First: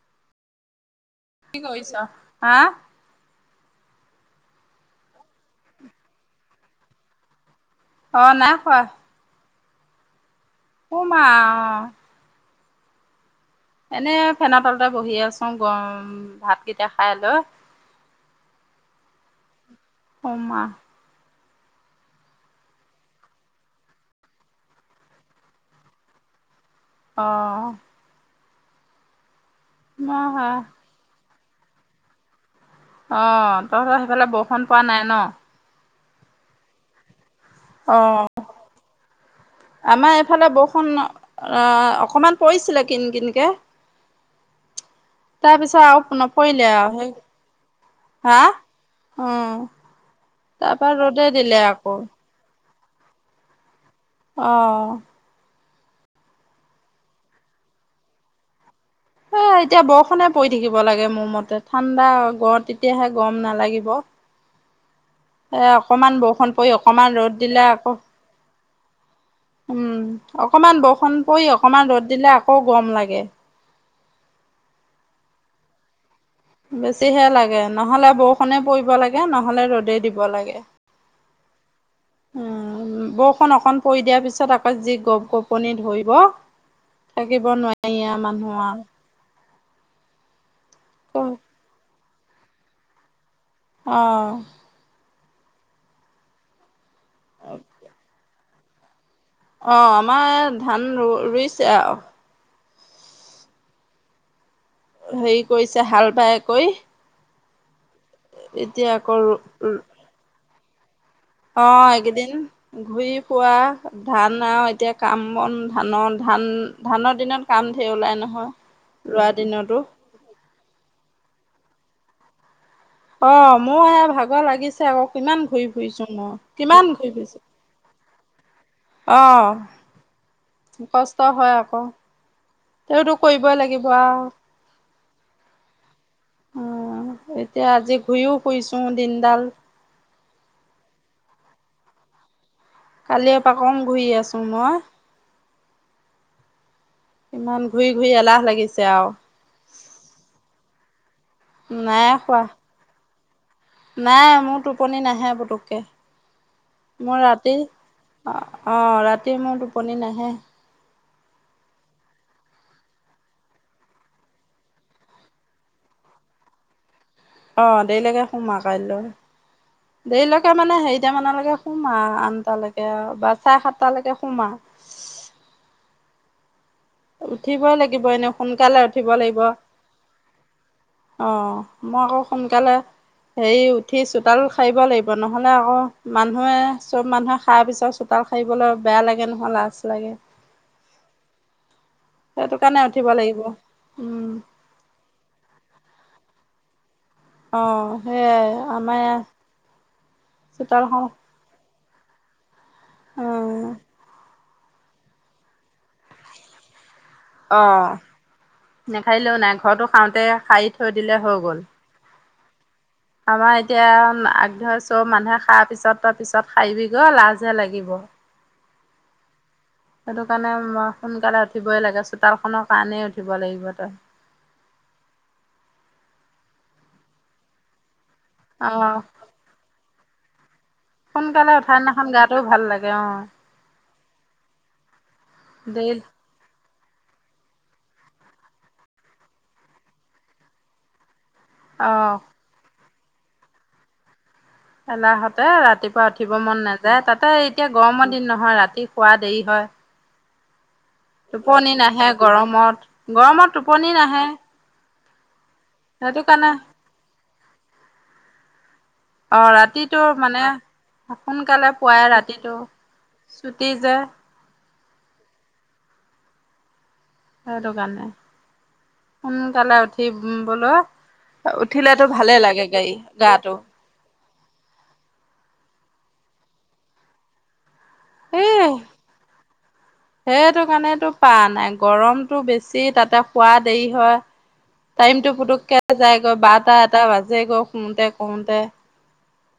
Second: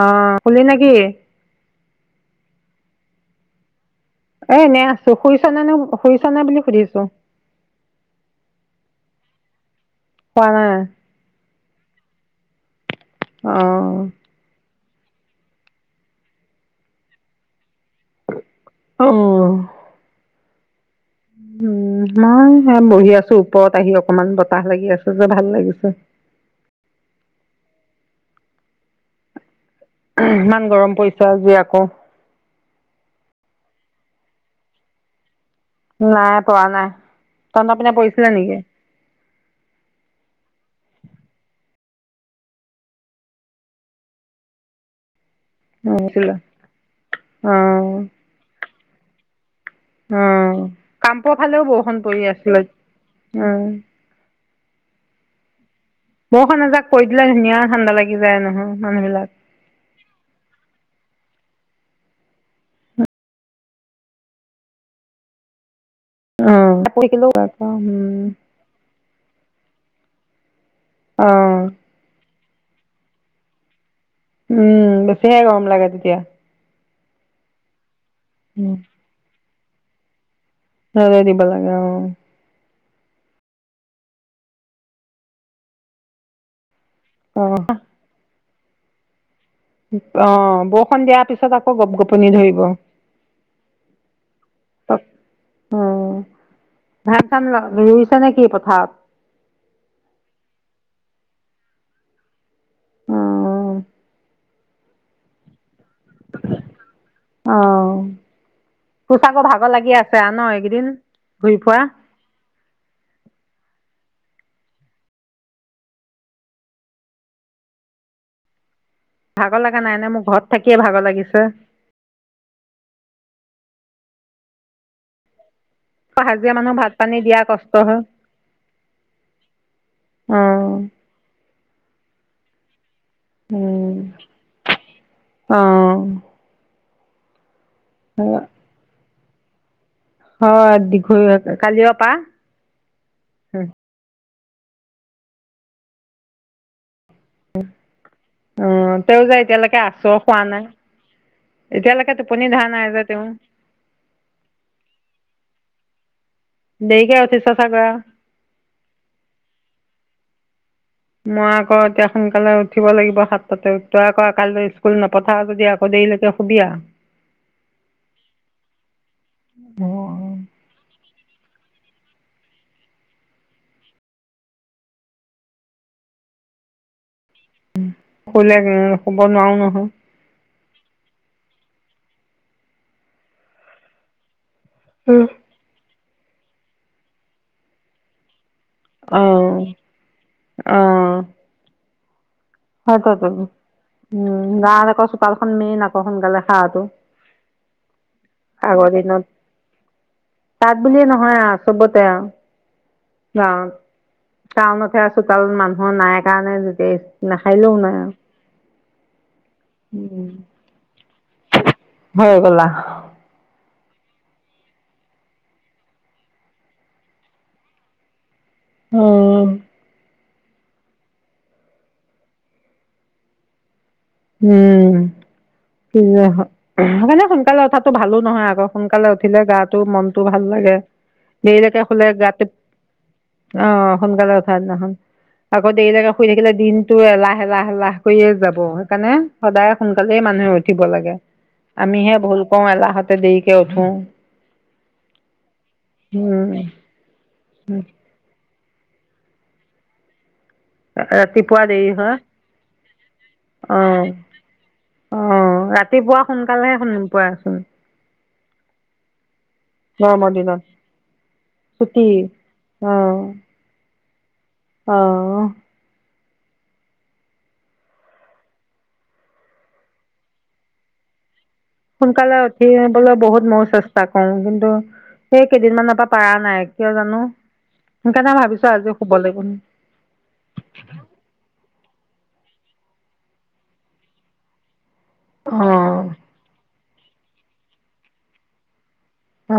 অ', শুলি নেকি? কি কৰিছ? হা! এ এনে আছোঁ শুইচনে নে শুইচ নে বুলি সুধিছো। অ', নাই শোৱা। শুৱা নাই? শুম আঅ অ এনে ফেনৰ তলতে বহি আছো গৰম ভাতকেইটা খাই লৈ। অহ', শুম আ উম মই সেইয়া বহি আছোঁ ওপৰত আহি অকমান বতাহ লাগি আছে যে ভাল লাগিছে। অহ', মই হয় ইমান গৰম পৰিছে আজি আকৌ অ' তহঁতৰ সেইফালে বৰষুণ পৰা নাই ন? নাই পৰা নাই। তহঁতৰ পিনে অ পৰিছিলে নিকি? আমাৰ এইফালে বৰষুণ, ন অ' অকণমান পৰিছিলে কিন কিনকে তাৰপিছত আৰু পৰিছিলে নপৰিলে আৰু সেই অ হা, উম উম' কামপুৰৰ ফালেও বৰষুণ পৰি আছিলে। উম' অ', বৰষুণ এজাক, পৰি দিলে ধুনীয়া ঠাণ্ডা লাগি যায় নহয় মানুহবিলাক এ, এতিয়া বৰষুণে পৰি থাকিব লাগে মোৰ মতে ঠাণ্ডা গ তেতিয়াহে গৰম নালাগিব। এ, অকণমান বৰষুণ পৰি অকণমান ৰ'দ দিলে অ আকৌ উম উম' অকমান বৰষুণ পৰি অ অকণমান ৰ'দ দিলে আকৌ গৰম লাগে। উম' বেছিহে গৰম লাগে তেতিয়া বেছিহে লাগে নহ'লে বৰষুণে উম। পৰিব লাগে নহ'লে ৰ'দেই দিব লাগে। ৰ'দেই দিব লাগে অ' উম' বৰষুণ অকণ পৰি দিয়াৰ পিছত আকৌ যি গপ গপনি ধৰিব থাকিব অ', নোৱাৰি আৰু মানুহ আৰু অ', বৰষুণ দিয়াৰ পিছত আকৌ গপ গপনি ধৰিব। অ', পত উম' ধান চান ৰুইছ নে কি পথাৰত? অ', আমাৰ ধান ৰু ৰুইছে আউ উম, হেৰি কৰিছে হাল বাই কৰি অ এতিয়া তোৰ চাগৈ আকৌ ভাগৰ লাগি আছে আৱ ন এইকেইদিন ঘূৰি অ ফুৰা, এইকেইদিন ঘূৰি ফুৰা ধান আৰু এতিয়া কাম বন ধানৰ ধান ধানৰ দিনত কাম ধেৰ ওলাই নহয় ৰোৱা ভাগৰ দিনতো লাগা নাই নে মোৰ ঘৰত থাকিয়ে ভাগৰ লাগিছে অ মোৰ এ ভাগৰ লাগিছে আকৌ কিমান ঘূৰিব আকৌ হাজিৰা মানুহ ভাত পানী দিয়া কষ্ট হয় অ অ', কষ্ট হয় আকৌ তেওতো কৰিবই লাগিব উম। আউ অ', উম এতিয়া আজি ঘূৰিও ফুৰিছো দিনডাল অ দীঘলীয়াকে কালিঅ পা কালিঅ পা কম ঘূৰি আছোঁ মই ইমান ঘূৰি ঘূৰি এলাহ অ লাগিছে আৰু তেও যে এতিয়ালেকে আছ শুৱা নাই নাই এতিয়ালেকে খোৱা টোপনি ধৰা নাই যে তেও নাই আৰু মোৰ টোপনি নাহে পুতুককে দেৰিকে মই উঠিছ ৰাতি চাগৈ আৰু অঁ অঁ ৰাতি মোৰ টোপনি নাহে মই আকৌ এতিয়া সোনকালে উঠিব লাগিব সাতটাতে তই আকৌ কাইলৈ স্কুল নপঠাও যদি আকৌ দেৰিলৈকে শুবি আৰ অ দেৰিলৈকে শুম আৰু কাইলৈ দেৰিলৈকে মানে হেৰিটামানলৈকে শুম আৰু আঠটালৈকে বা চাৰে সাতটালৈকে শুম আৰু উঠিবই লাগিব এনেই শুলে সোনকালে উঠিব শুব লাগিব নোৱাৰো নহয় অ মই আকৌ সোনকালে হেৰি উঠি চোতাল সাৰিব লাগিব নহলে আকৌ মানুহে চব মানুহে সাৰাৰ পিছত চোতাল সাৰিবলৈ বেয়া অ লাগে নহয় লাজ লাগে সেইটো কাৰণে উঠিব সেইটো এ টো লাগিব উম মাৰ আকৌ চোতালখন মেইন আকৌ সোনকালে সাৰাটো অ সেইয়াই আগৰ আমাৰ দিনত তাত চোতালখন বুলিয়ে নহয় আৰু চবতে আৰু অ গাঁৱত টাউনত সে আৰু চোতালত মানুহো নাই কাৰণে যেতি নাহাৰিলেও নাই আৰু নেসাৰিলেও নাই ঘৰটো সাৰতে উম, সাৰি থৈ দিলে হৈ গ'ল হৈ গলা আউ আমাৰ এতিয়া আগ ধৰ চব মানুহে সাৰাৰ পিছত তই পিছত সাৰিবি গৈ লাজহে লাগিব অ সেইটো কাৰণে মই সোনকালে উঠিবই লাগে চোতালখনৰ কাৰণেই উঠিব লাগিব তই উম কি মানে সোনকালে উঠাটো ভালো নহয় আকৌ অ', সোনকালে উঠিলে গাটো মনটো ভাল লাগে সোনকালে উঠাৰ দেৰিলৈকে শুলে দিনাখন গাটোও গাতোত ভাল লাগে অ', অ অ সোনকালে উঠা দিনাখন আকৌ দেৰি দেৰিলৈকে শুই থাকিলে দিনতো এলাহ এলাহ এলাহ কৰিয়ে যাব সেইকাৰণে সদায় সোনকালেই মানুহে উঠিব লাগে আমিহে অ', ভুল কওঁ এলাহতে দেৰিকে উঠো এলাহতে ৰাতিপুৱা উঠিব উম মন নাযায় তাতে এতিয়া গৰমৰ দিন নহয় ৰাতি শুৱা দেৰি হয় ৰাতিপুৱা টোপনি দেৰি নাহে হয় গৰমত গৰমত অ টোপনি নাহে অ সেইটো ৰাতিপুৱা কাৰণে সোনকালেহে শুনি পোৱাচোন অ ৰাতিটো গৰমৰ মানে দিনত সোনকালে পোৱাই ছুটি ৰাতিটো অ ছুটি যে অ সেইটো কাৰণে সোনকালে উঠিবলৈ উঠিলে সোনকালে উঠিবলৈ বহুত মৌজ আছে কৰো কিন্তু সেই কেইদিনমানৰ পৰা নাই কিয় জানো সেইকাৰণে এই ভাবিছো আজি শুব লাগিব সেইটো কাৰণেটো পাৰা নাই গৰমটো বেছি তাতে শুৱা দেৰি হয় টাইমটো পুতুককে অ', যাই গৈ বাৰটা এটা বাজে গৈ শুৱতে কৰোতে অ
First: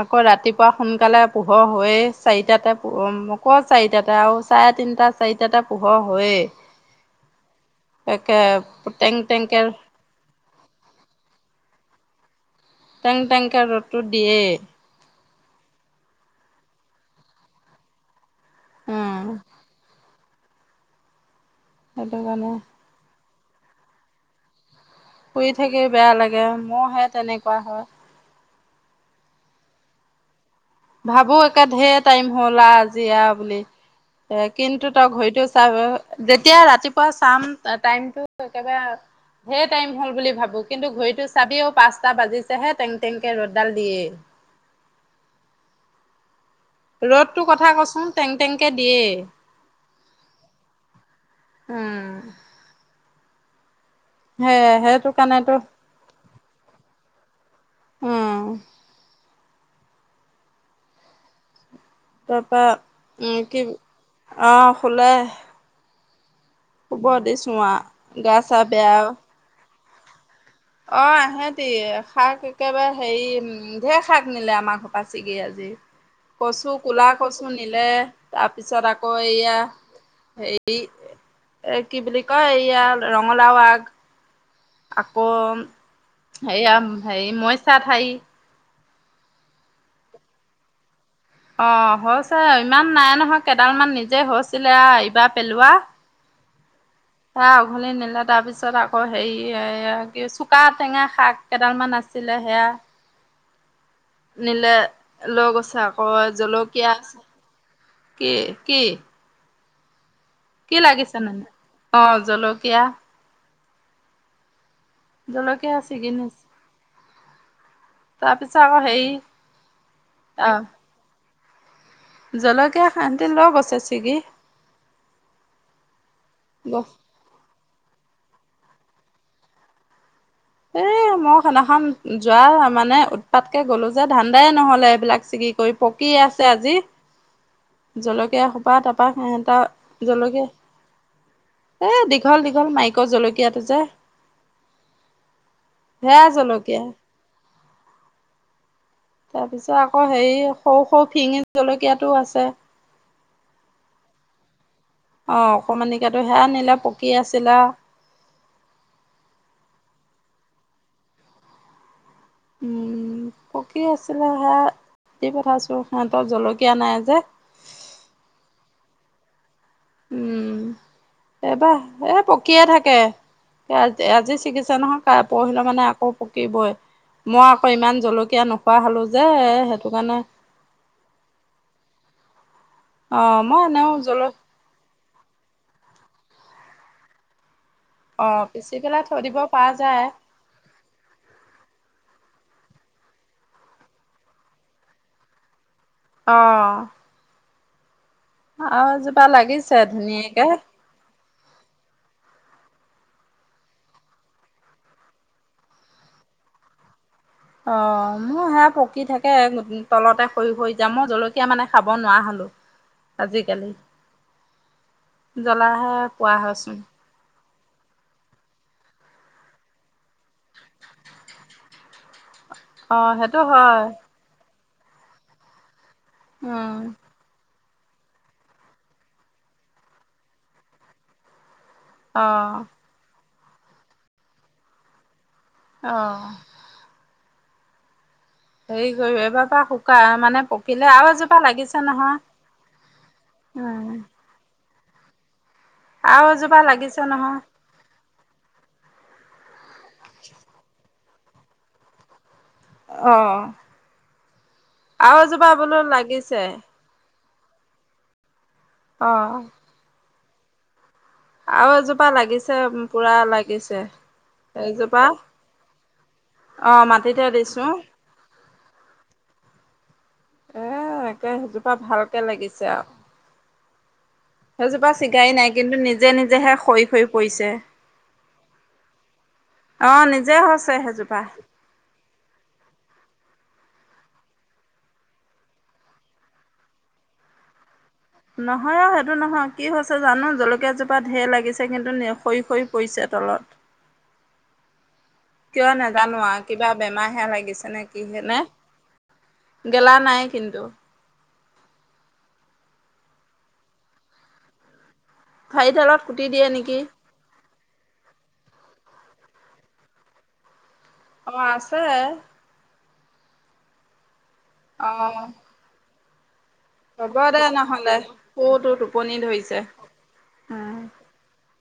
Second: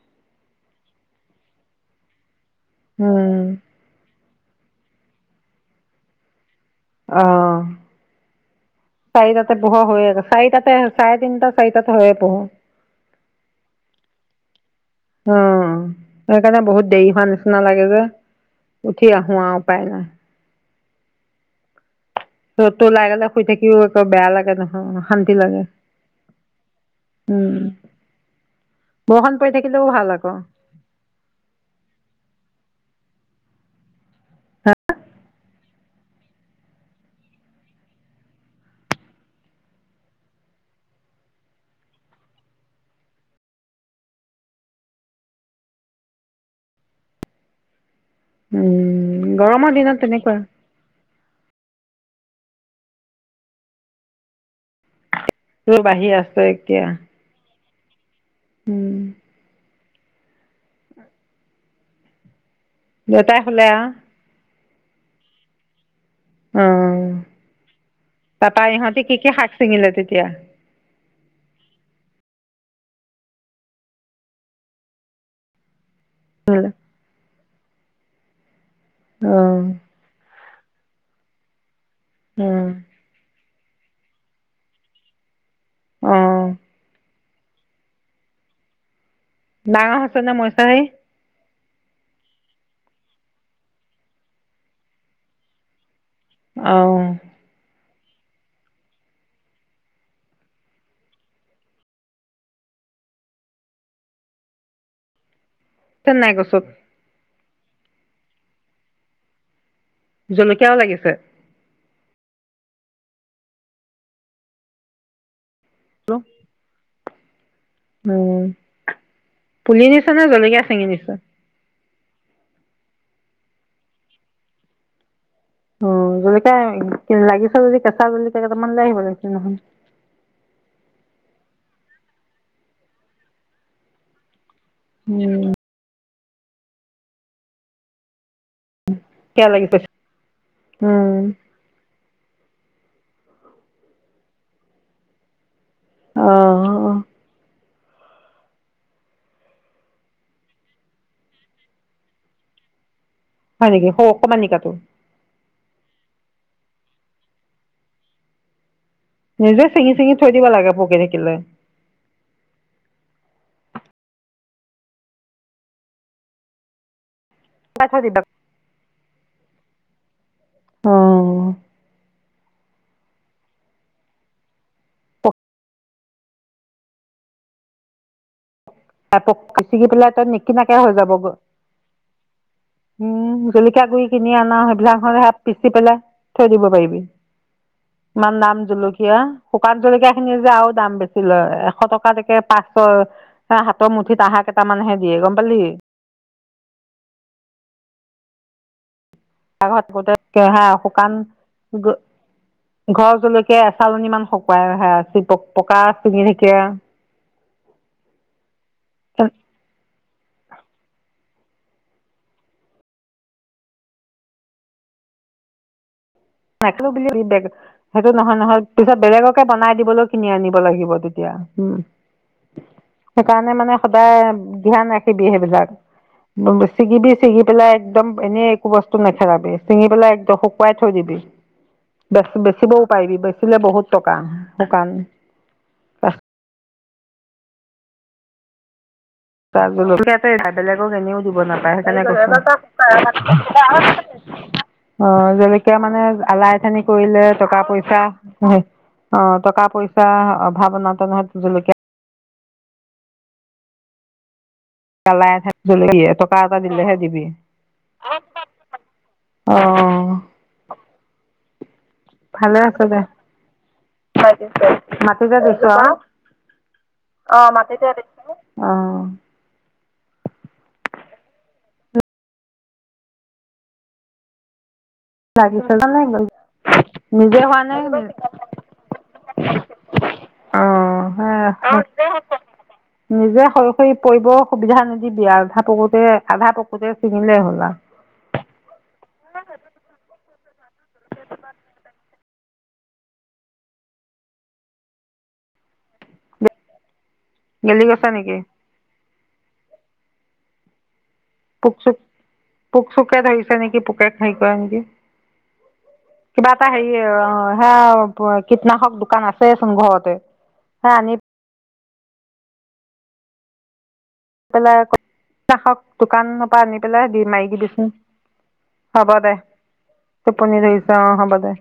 আকৌ ৰাতিপুৱা সোনকালে পোহৰ হৈয়ে চাৰিটাতে প উম, আক চাৰিটাতে আৰু চাৰে তিনটা চাৰিটাতে পোহৰ হয়ে অ টেং চাৰিটাতে টেংকে পোহৰ‌ হৈয়ে চাৰি তাতে চাৰে তিনিটা চাৰিতাত হয় পোহৰ টেং টেংকৈ ৰ'দটো দিয়ে অ সেইকাৰণে বহুত দেৰি হোৱা নিচিনা লাগে যে উঠি উম আহো আৰু উপায় নাই সেইটো কাৰণে টো লাই শুই থাকি একো বেয়া লাগে ন অ সেই শুই থাকি বেয়া লাগে মোৰো হে উম, তেনেকুৱা হয় বৰষুণ পৰি থাকিলেও ভাল আকৌ। ভাবো একে ঢেৰ টাইম হ'ল আ আজি আ বুলি। এ কিন্তু তই ঘড়ীটো চাব যেতিয়া ৰাতিপুৱা চাম টাইমটো একেবাৰে ঢেৰ টাইম হ'ল বুলি ভাবো, কিন্তু ঘড়ীতো চাবিও পাঁচটা বাজিছেহে টেং টেংকে ৰ'দডাল দিয়ে। ৰ'দটো কথা কচোন টেং টেংকে দিয়ে। উম, গৰমৰ দিনত তেনেকুৱা উম'। হে সেই টো তোৰ বাঢ়ি আছে এতিয়া। উম। উম। তাৰপৰা দেউতাই কি শুলে আৰু অঁ শুলে। অ' শুব দিছোঁ আ গা চা তাৰপৰা বেয়া ইহঁতে কি কি শাক চিঙিলে তেতিয়া? অ এহেতি শাক একেবাৰে হেৰি উম ঢেৰ শাক নিলে আমাৰ ঘৰ পা ছিগি আজি। অ অ কচু কলা কচু নিলে তাৰপিছত আকৌ এয়া হে এই এ কি বুলি কয় ইয়া ৰঙালাও আগ। আকৌ অ হেয়া হেৰি মৰিচা ঠাৰি। ডাঙৰ হৈছে নে মইচা ঠাৰি? অ হৈছে ইমান নাই নহয় কেইডাল মান নিজে হৈছিলে, আ এইবাৰ পেলোৱা। অহ' হেআ উঘালি নিলে, তাৰ পিছত আকৌ হেৰি কি চোকা টেঙা শাক কেইডালমান আছিলে সেয়া নিলে লৈ গৈছে আকৌ নাই গছত জলকীয়া, কি কি? কি লাগিছে নো অ জলকীয়া জলকীয়া আছেগে নে? উম', পিছত আকৌ হেৰি পুলি নিছে নে আহ জলকীয়া চিঙি নিছে? জলকীয়া হেতি লৈ গৈছে ছিগি। অ জলকিয়া লাগিছে যদি কেঁচা জলকিয়া কেইটামান লৈ আহিব লাগিছিল নহয়। এ মই খেনাখন যোৱা মানে উৎপাতকে গ'লো যে ধান্দাই নহ'ল। এইবিলাক উম চিগি কৰি পকি আছে আজি জলকীয়া হ তপা তপা কিয় সেহঁতৰ লাগি গৈছে জলকীয়া উম। এ দীঘল দীঘল মাইকৰ জলকীয়াটো যে হেয়া অ জলকীয়া। অ তাৰপিছত আকৌ হেৰি সৰু সৰু ফিঙি জলকীয়াটোও আছে। হয় নেকি ‌? সৰু অকমানিকা টো? অ অকমানিকটো সেয়া নিলে পকী আছিলে। নিজে চিঙি চিঙি থৈ দিব লাগে পকি থাকিলে। উম' পকি আছিলে হেয়া দি পঠাইছোঁ, সিহঁতৰ জলকীয়া নাই যে। [unintelligible] অ উম' এইবাৰ এই পকিয়ে থাকে। আজি চিঙিছ নহয় পৰহিলে মানে আকৌ পকিবই, মই আকৌ ইমান জলকীয়া নোখোৱা হ'লো যে সেইটো [unintelligible] পেলাই কাৰণে তই নিকিনাকে হৈ যাবগৈ। অ উম মই জলকীয়া এনেও গুৰি জল কিনি আনা সেইবিলাক ধৰ সেইয়াত পিছি পেলাই থৈ দিব পাৰিবি। অ ইমান দাম পিচি পেলাই জলকীয়া, থৈ দিব পৰা শুকান যায় জলকীয়া খিনি যে আৰু দাম বেছি লয়, এশ টকাতকে পাঁচশ হে হাতৰ মুঠিত আহা কেইটামানহে দিয়ে গম পালি। অঁ [inaudible] ধুনীয়াকে [inaudible] ঘৰ জলকীয়া এচালনী ইমান শুকুৱাই অহা প পকা চিঙি থেইকিয়া অ, মোৰ সেয়া পকি থাকে তলতে হৈৰি হৈৰি যাম মই জলকীয়া মানে খাব নোৱাৰা হলো। আজিকালি জ্বলা হয়। [inaudible] সেইটো নহয় নহয়, পিছত বেলেগকে বনাই দিবলৈ কিনি আনিব লাগিব তেতিয়া উম। অ সেইটো সেইকাৰণে মানে হয় সদায় ধ্যান ৰাখিবি, সেইবিলাক, উম ছিগিবি চিঙি পেলাই একদম এনেই একো বস্তু নেখেৰাবি, চিঙি পেলাই একদম শুকুৱাই থৈ দিবি। অ বেচ বেচিবও পাৰিবি বেচিলে বহুত টকা শুকান। অঁ। [inaudible] [inaudible] শুকাই মানে পকিলে আৰু এজোপা লাগিছে নহয় উম অ, জলকীয়া মানে আৰু আলাই এজোপা আথানি লাগিছে কৰিলে নহয় টকা পইচা সেই, অঁ টকা পইচা অভাৱনাতনত জলকীয়া অ, আৰু আলাই এজোপা আথানি বোলো জলকীয়া টকা লাগিছে। এটা দিলেহে দিবি। অঁ। অঁ আৰু এজোপা লাগিছে ভালে আছে দে, পুৰা লাগিছে ভাত দিছে, এইজোপা মাটিতে দিছো আও। অ মাটিতে অ, দিছো মাটিতে দিছে অঁ। এ একে সেইজোপা ভালকৈ লাগিছে আও। সেইজোপা চিগাই নাই লাগিছে কিন্তু জানে নিজে নিজেহে সৰি সৰি নিজে পৰিছে। হোৱা নাই অঁ, নিজে অ হৈছে সেইযোৰ [inaudible] নিজে সৰি সৰি পৰিব সুবিধা নিদিবি আও, আধা পকুতে আধা পকুতে ছিঙিলে হ'ল আও। নহয় অ সেইটো নহয় কি হৈছে জানো জলকীয়া জোপা ঢেৰ লাগিছে, কিন্তু সৰি সৰি পৰিছে তলত। [unintelligible] কিয় নাজানো আও কিবা বেমাৰহে লাগিছে গেলি নে কি গৈছে নেকি হেনে। গেলা নাই কিন্তু। পোক চোক, পোক চোকে ধৰিছে নেকি পোকে খাই কৰে নেকি। ঠাৰি ডালত কুটি দিয়ে কিবা এটা নেকি। হেৰি অ, সেয়া কীটনাশক দোকান আছেচোন ঘৰতে সেয়া আনি অঁ আছে। পেলাইক অ দোকান পা আনি পেলাই হ'ব দি দে মাৰি দিবিচোন, নহ'লে মোৰতো হ'ব টোপনি দে। ধৰিছে টোপনি উম ধৰিছে অ‍ঁ হ'ব দে।